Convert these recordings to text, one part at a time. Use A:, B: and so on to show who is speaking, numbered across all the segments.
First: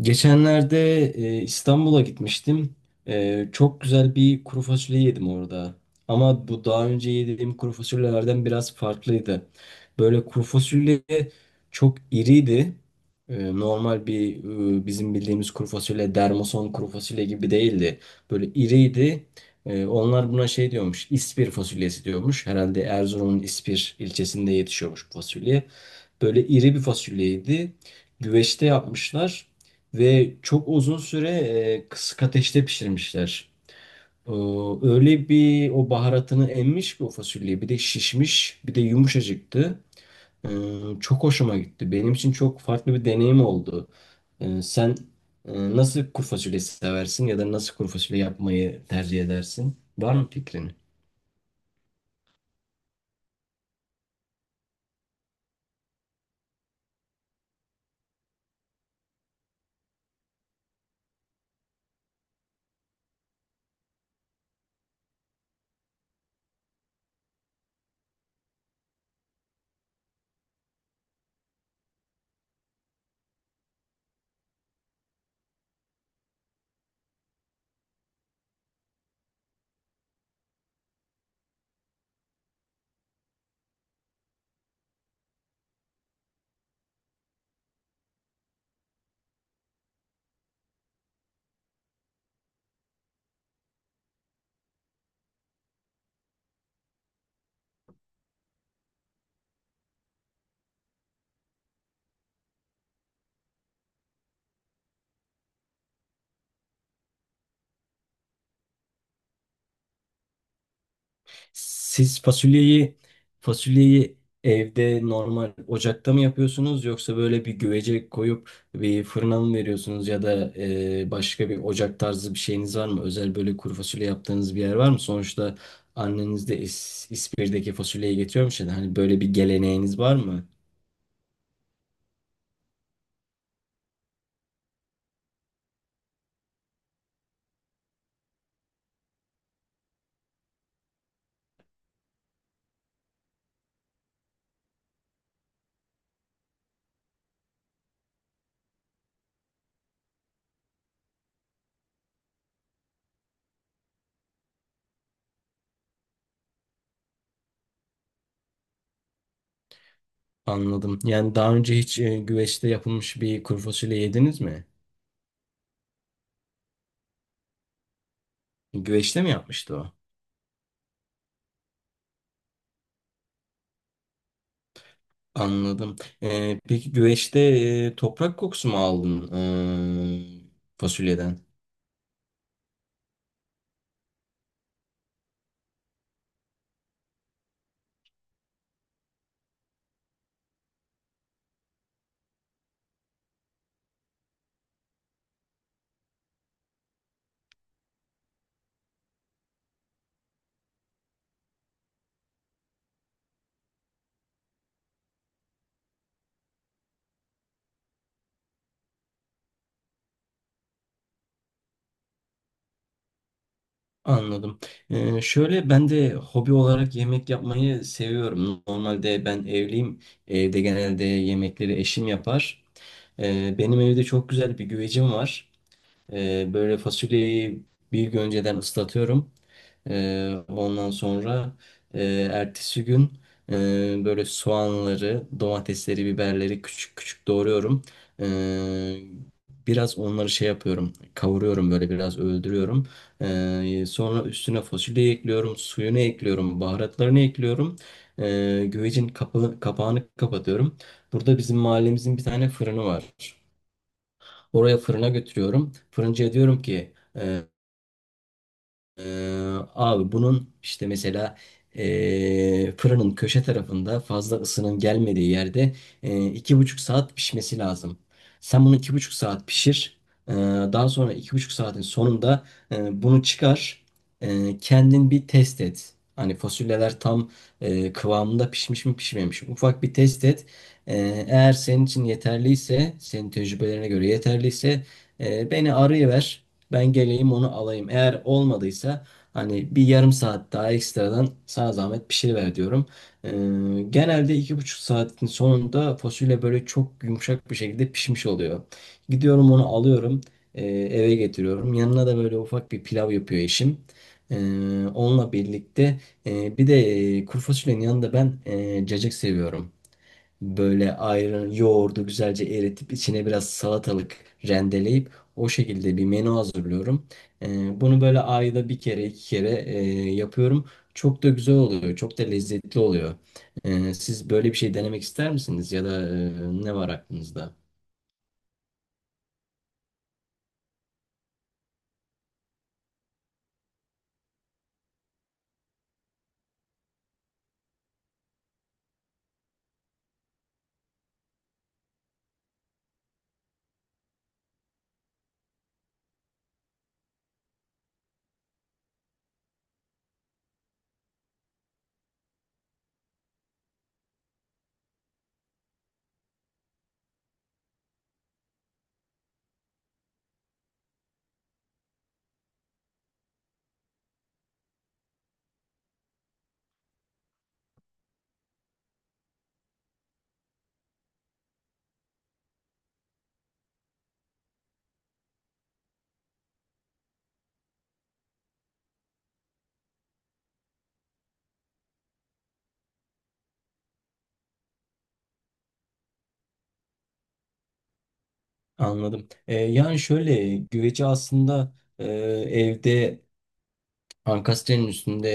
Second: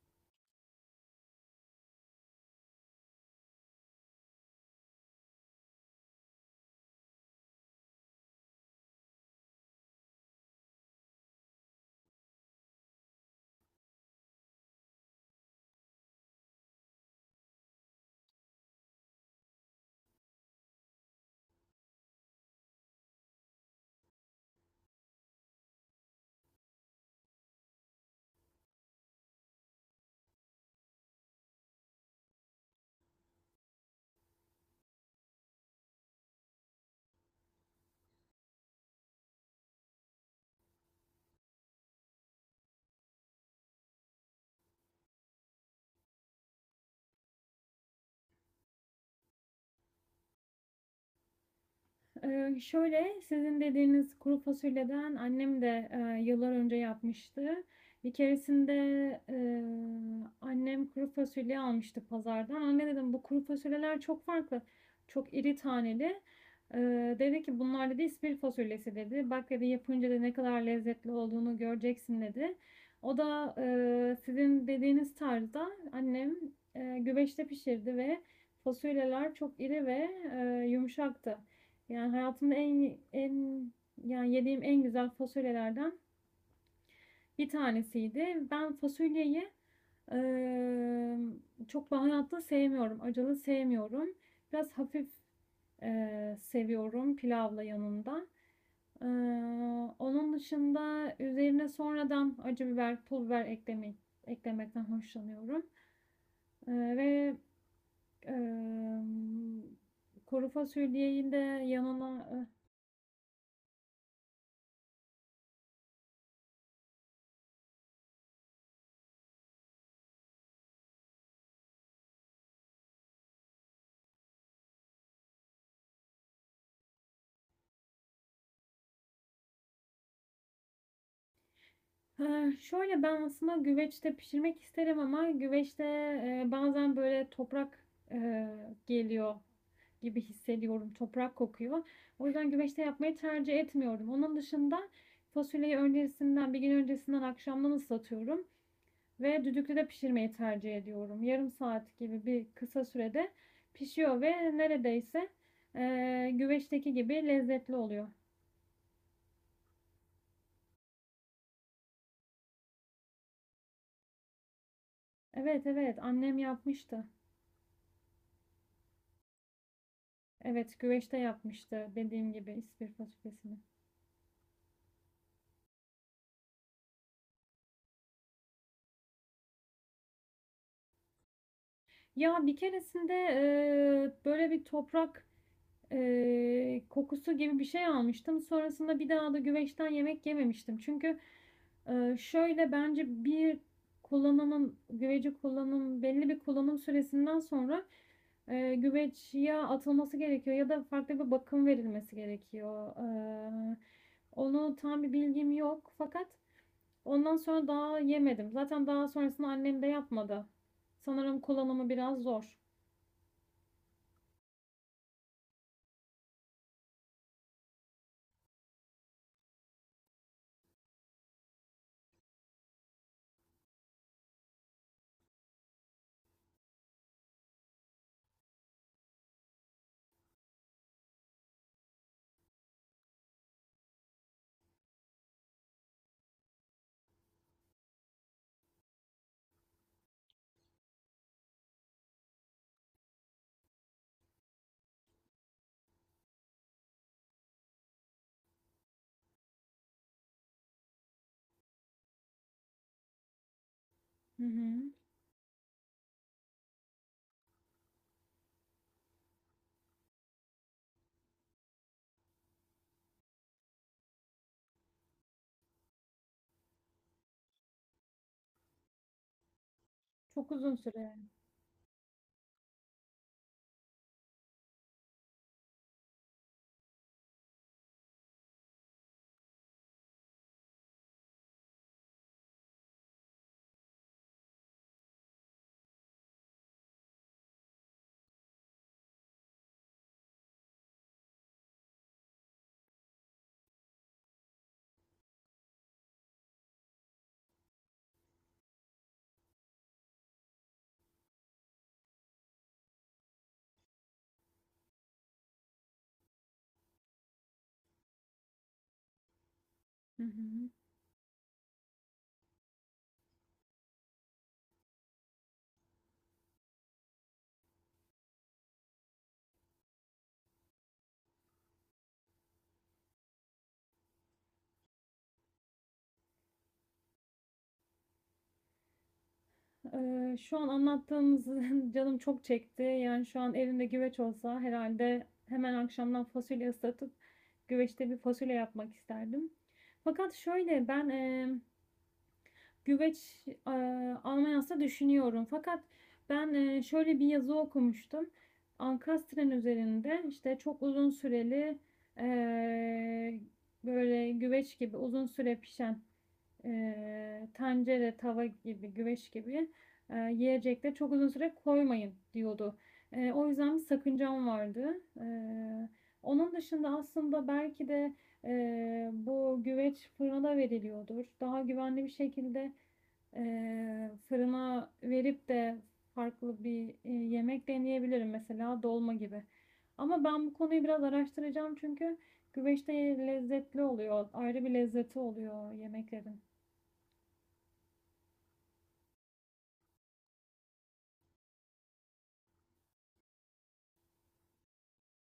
A: Geçenlerde İstanbul'a gitmiştim. Çok güzel bir kuru fasulye yedim orada. Ama bu daha önce yediğim kuru fasulyelerden biraz farklıydı. Böyle kuru fasulye çok iriydi. Normal bir bizim bildiğimiz kuru fasulye, dermason kuru fasulye gibi değildi. Böyle iriydi. Onlar buna şey diyormuş, İspir fasulyesi diyormuş. Herhalde Erzurum'un İspir ilçesinde yetişiyormuş bu fasulye. Böyle iri bir fasulyeydi. Güveçte yapmışlar. Ve çok uzun süre kısık ateşte pişirmişler. Ee, Öyle bir o baharatını emmiş ki o fasulye. Bir de şişmiş, bir de yumuşacıktı. Ee, Çok hoşuma gitti. Benim için çok farklı bir deneyim oldu. Sen e, nasıl kuru fasulye seversin ya da nasıl kuru fasulye yapmayı tercih edersin? Var mı fikrin?
B: Sizin dediğiniz kuru fasulyeden annem de yıllar önce yapmıştı. Bir keresinde, eee, annem kuru fasulye almıştı pazardan. Anne dedim, bu kuru fasulyeler çok farklı, çok iri taneli. Dedi ki bunlar dedi ispir fasulyesi dedi. Bak dedi yapınca da ne kadar lezzetli olduğunu göreceksin dedi. O da sizin dediğiniz tarzda annem güveçte pişirdi ve fasulyeler çok iri ve yumuşaktı. Yani hayatımda en yani yediğim en güzel fasulyelerden bir tanesiydi. Ben fasulyeyi emm, çok baharatlı sevmiyorum, acılı sevmiyorum. Biraz hafif, seviyorum pilavla yanında. Eee, Onun dışında üzerine sonradan acı biber, pul biber eklemekten hoşlanıyorum. Ve, emm, kuru fasulyeyi de
A: Siz
B: yanına.
A: fasulyeyi fasulyeyi evde normal ocakta mı yapıyorsunuz yoksa böyle bir güvece koyup bir fırına mı veriyorsunuz ya da başka bir ocak tarzı bir şeyiniz var mı? Özel böyle kuru fasulye yaptığınız bir yer var mı? Sonuçta anneniz de İspir'deki fasulyeyi getiriyormuş ya da hani böyle bir geleneğiniz var mı?
B: Ben aslında güveçte pişirmek isterim ama güveçte, bazen böyle toprak, eee, geliyor gibi hissediyorum. Toprak kokuyor. O yüzden güveçte yapmayı tercih etmiyorum. Onun dışında fasulyeyi öncesinden, bir gün öncesinden akşamdan ıslatıyorum ve düdüklüde pişirmeyi tercih ediyorum. Yarım saat gibi bir kısa sürede pişiyor ve neredeyse, güveçteki gibi lezzetli oluyor.
A: Anladım. Yani daha önce hiç güveçte yapılmış bir kuru fasulye yediniz mi?
B: Evet, evet, annem yapmıştı.
A: Güveçte mi yapmıştı o?
B: Evet, güveçte yapmıştı dediğim gibi ispir fasulyesini.
A: Anladım. Peki güveçte toprak kokusu mu aldın fasulyeden?
B: Ya bir keresinde böyle bir toprak kokusu gibi bir şey almıştım. Sonrasında bir daha da güveçten yemek yememiştim. Çünkü şöyle bence bir kullanımın güveci kullanım belli bir kullanım süresinden sonra güveç ya atılması gerekiyor ya da farklı bir bakım verilmesi gerekiyor. E, Onu tam bir bilgim yok fakat ondan sonra daha yemedim. Zaten daha sonrasında annem de yapmadı. Sanırım kullanımı biraz zor.
A: Anladım. Şöyle ben de hobi olarak yemek yapmayı seviyorum. Normalde ben evliyim. Evde genelde yemekleri eşim yapar. Benim evde çok güzel bir güvecim var. Böyle fasulyeyi bir gün önceden ıslatıyorum. Ondan sonra e, ertesi gün böyle soğanları, domatesleri, biberleri küçük küçük doğruyorum. Ee, Biraz onları şey yapıyorum, kavuruyorum böyle biraz öldürüyorum. Sonra üstüne fasulyeyi ekliyorum, suyunu ekliyorum, baharatlarını ekliyorum. Güvecin kapağını kapatıyorum. Burada bizim mahallemizin bir tane fırını var.
B: Hı hı.
A: Oraya fırına götürüyorum. Fırıncıya diyorum ki abi bunun işte mesela fırının köşe tarafında fazla ısının gelmediği yerde 2,5 saat pişmesi lazım. Sen bunu 2,5 saat pişir. Ee,
B: Çok uzun
A: Daha sonra
B: süre.
A: 2,5 saatin sonunda bunu çıkar. Kendin bir test et. Hani fasulyeler tam kıvamında pişmiş mi pişmemiş mi? Ufak bir test et. Eğer senin için yeterliyse, senin tecrübelerine göre yeterliyse beni arayıver. Ben geleyim onu alayım. Eğer olmadıysa hani bir yarım saat daha ekstradan sana zahmet pişiriver diyorum. Ee, Genelde 2,5 saatin sonunda fasulye böyle çok yumuşak bir şekilde pişmiş oluyor. Gidiyorum onu alıyorum eve getiriyorum. Yanına da böyle ufak bir pilav yapıyor eşim. Ee, Onunla birlikte bir de kuru fasulyenin yanında ben cacık seviyorum.
B: Hı hı.
A: Böyle ayran, yoğurdu güzelce eritip içine biraz salatalık rendeleyip o şekilde bir menü hazırlıyorum. Bunu böyle ayda bir kere iki kere yapıyorum. Çok da güzel oluyor. Çok da lezzetli oluyor. Siz böyle bir şey denemek ister misiniz? Ya da ne var aklınızda?
B: Şu an anlattığınız canım çok çekti. Yani şu an elimde güveç olsa herhalde hemen akşamdan fasulye ıslatıp güveçte bir fasulye yapmak isterdim. Fakat şöyle ben güveç e, almayı düşünüyorum. Fakat ben şöyle bir yazı okumuştum. Ankastren üzerinde işte çok uzun süreli e, böyle güveç gibi uzun süre pişen tencere, tava gibi, güveç gibi yiyecekleri çok uzun süre koymayın diyordu. O yüzden bir sakıncam vardı. Onun dışında aslında belki de bu güveç fırına veriliyordur. Daha güvenli bir şekilde e, fırına verip de farklı bir yemek deneyebilirim mesela dolma gibi. Ama ben bu konuyu biraz araştıracağım çünkü güveçte lezzetli oluyor. Ayrı bir lezzeti oluyor yemeklerin.
A: Anladım. Yani şöyle güveci aslında evde ankastrenin üstünde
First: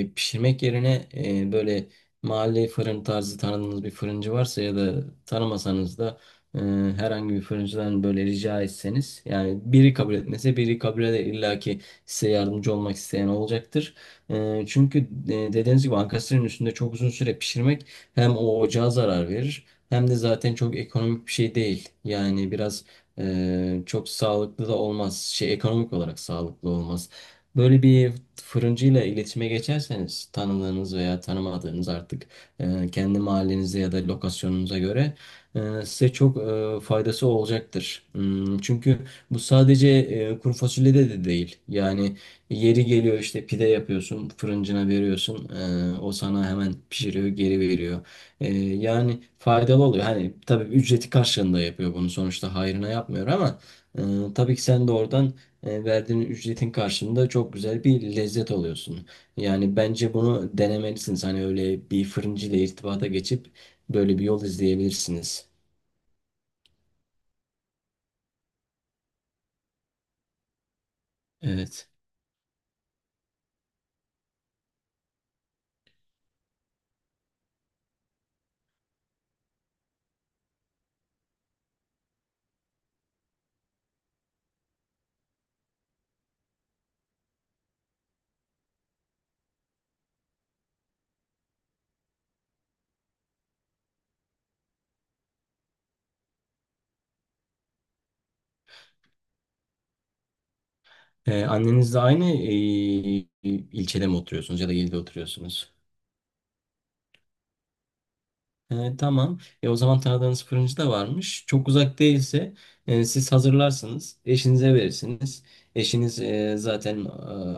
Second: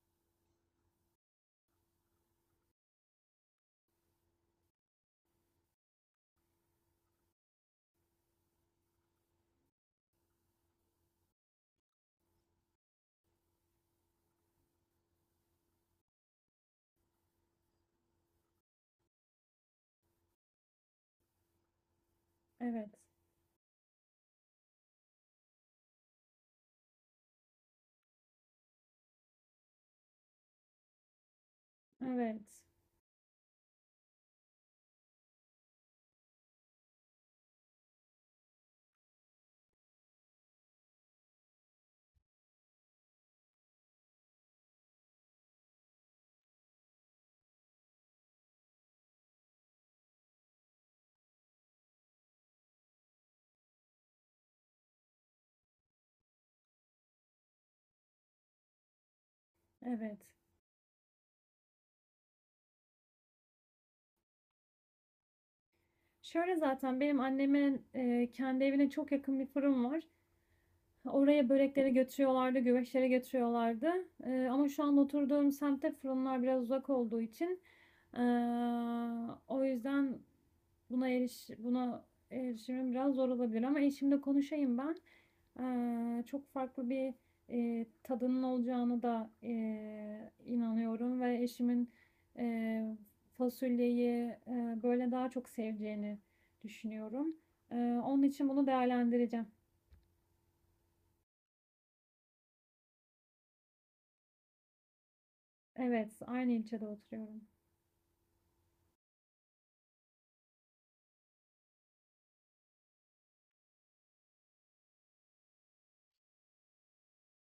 A: pişirmek yerine böyle mahalle fırın tarzı tanıdığınız bir fırıncı varsa ya da tanımasanız da e, herhangi bir fırıncıdan böyle rica etseniz yani biri kabul etmese biri kabul eder illa ki size yardımcı olmak isteyen olacaktır. Çünkü dediğiniz gibi ankastrenin üstünde çok uzun süre pişirmek hem o ocağa zarar verir hem de zaten çok ekonomik bir şey değil. Yani biraz
B: Evet,
A: çok sağlıklı da olmaz. Şey, ekonomik olarak sağlıklı olmaz. Böyle bir fırıncıyla iletişime geçerseniz tanıdığınız veya tanımadığınız artık
B: evet,
A: kendi mahallenize ya da lokasyonunuza göre size çok faydası olacaktır. Çünkü bu sadece kuru fasulyede de değil. Yani yeri geliyor işte pide yapıyorsun, fırıncına veriyorsun. O sana hemen pişiriyor, geri veriyor. Yani faydalı oluyor. Hani tabii ücreti karşılığında yapıyor bunu sonuçta hayrına yapmıyor ama e, tabii ki sen de oradan verdiğin ücretin karşılığında çok güzel bir lezzet alıyorsun. Yani bence
B: evet.
A: bunu denemelisiniz. Hani öyle bir fırıncı ile irtibata geçip böyle bir yol izleyebilirsiniz.
B: Şöyle zaten benim annemin kendi evine çok yakın bir fırın var. Oraya
A: Evet.
B: börekleri götürüyorlardı, güveçleri götürüyorlardı. Ama şu an oturduğum semtte fırınlar biraz uzak olduğu için ee, o yüzden buna erişimim biraz zor olabilir ama eşimle konuşayım ben. Çok farklı bir e, tadının olacağını da e, inanıyorum ve eşimin e, fasulyeyi böyle daha çok seveceğini düşünüyorum. Ee, Onun için bunu değerlendireceğim.
A: Annenizle aynı ilçede mi oturuyorsunuz ya da ilde oturuyorsunuz?
B: Evet, aynı ilçede oturuyorum.
A: Tamam. O zaman tanıdığınız fırıncı da varmış. Çok uzak değilse siz hazırlarsınız. Eşinize verirsiniz. Eşiniz zaten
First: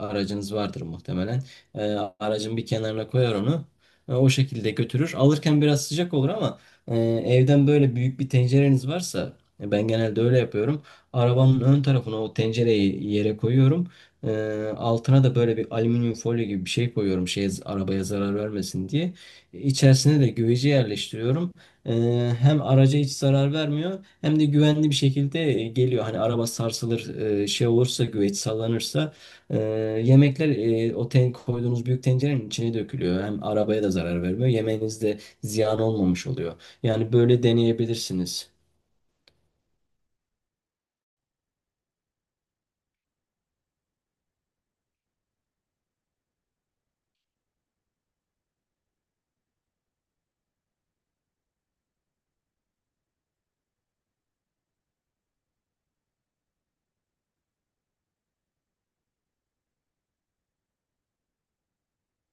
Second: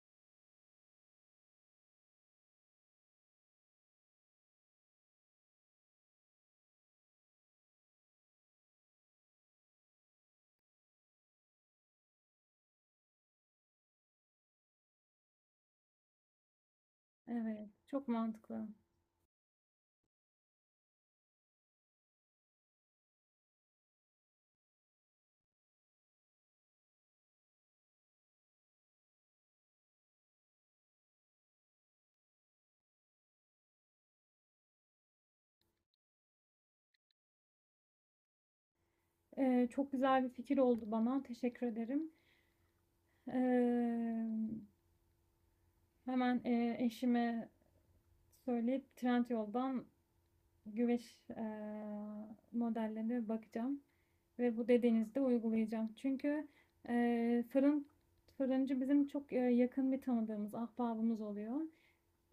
A: aracınız vardır muhtemelen. E, Aracın bir kenarına koyar onu. O şekilde götürür. Alırken biraz sıcak olur ama e, evden böyle büyük bir tencereniz varsa ben genelde öyle yapıyorum. Arabanın ön tarafına o tencereyi yere koyuyorum. Altına da böyle bir alüminyum folyo gibi bir şey koyuyorum. Şey,
B: Evet,
A: arabaya
B: çok
A: zarar
B: mantıklı.
A: vermesin diye. İçerisine de güveci yerleştiriyorum. Hem araca hiç zarar vermiyor hem de güvenli bir şekilde geliyor. Hani araba sarsılır, şey olursa güveç sallanırsa e, yemekler o ten koyduğunuz büyük tencerenin içine dökülüyor. Hem arabaya da zarar vermiyor. Yemeğiniz de ziyan olmamış oluyor. Yani böyle deneyebilirsiniz.
B: Çok güzel bir fikir oldu bana. Teşekkür ederim. Ee, hemen eşime söyleyip Trendyol'dan güveç modellerine bakacağım ve bu dediğinizi de uygulayacağım. Çünkü e, fırın fırıncı bizim çok yakın bir tanıdığımız, ahbabımız oluyor.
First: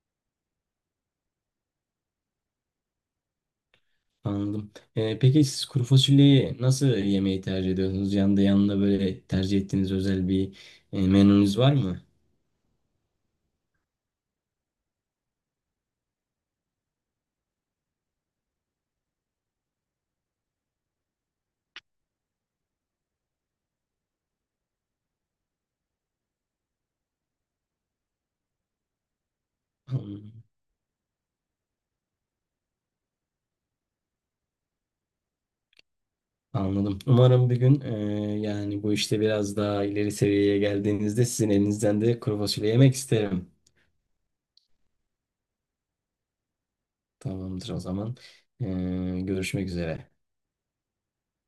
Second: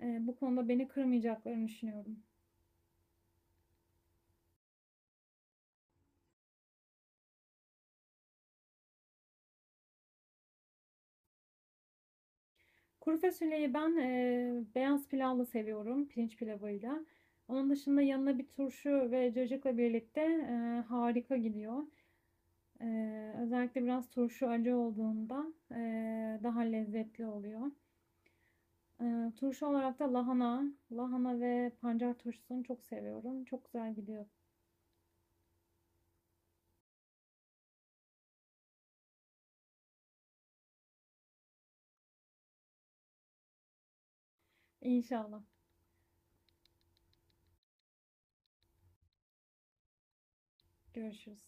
B: Bu konuda beni kırmayacaklarını düşünüyorum.
A: Anladım. Peki siz kuru fasulyeyi nasıl yemeği tercih ediyorsunuz? Yanında böyle tercih ettiğiniz özel bir menünüz var mı?
B: Kuru fasulyeyi ben beyaz pilavla seviyorum, pirinç pilavıyla. Onun dışında yanına bir turşu ve cacıkla birlikte harika gidiyor. Özellikle biraz turşu acı olduğunda daha lezzetli oluyor. Eee, turşu olarak da
A: Anladım.
B: lahana, lahana ve pancar turşusunu çok seviyorum. Çok güzel gidiyor.
A: Anladım. Umarım bir gün yani bu işte biraz daha ileri seviyeye geldiğinizde sizin elinizden de kuru fasulye yemek isterim.
B: İnşallah.
A: Tamamdır o zaman. Görüşmek üzere.
B: Görüşürüz.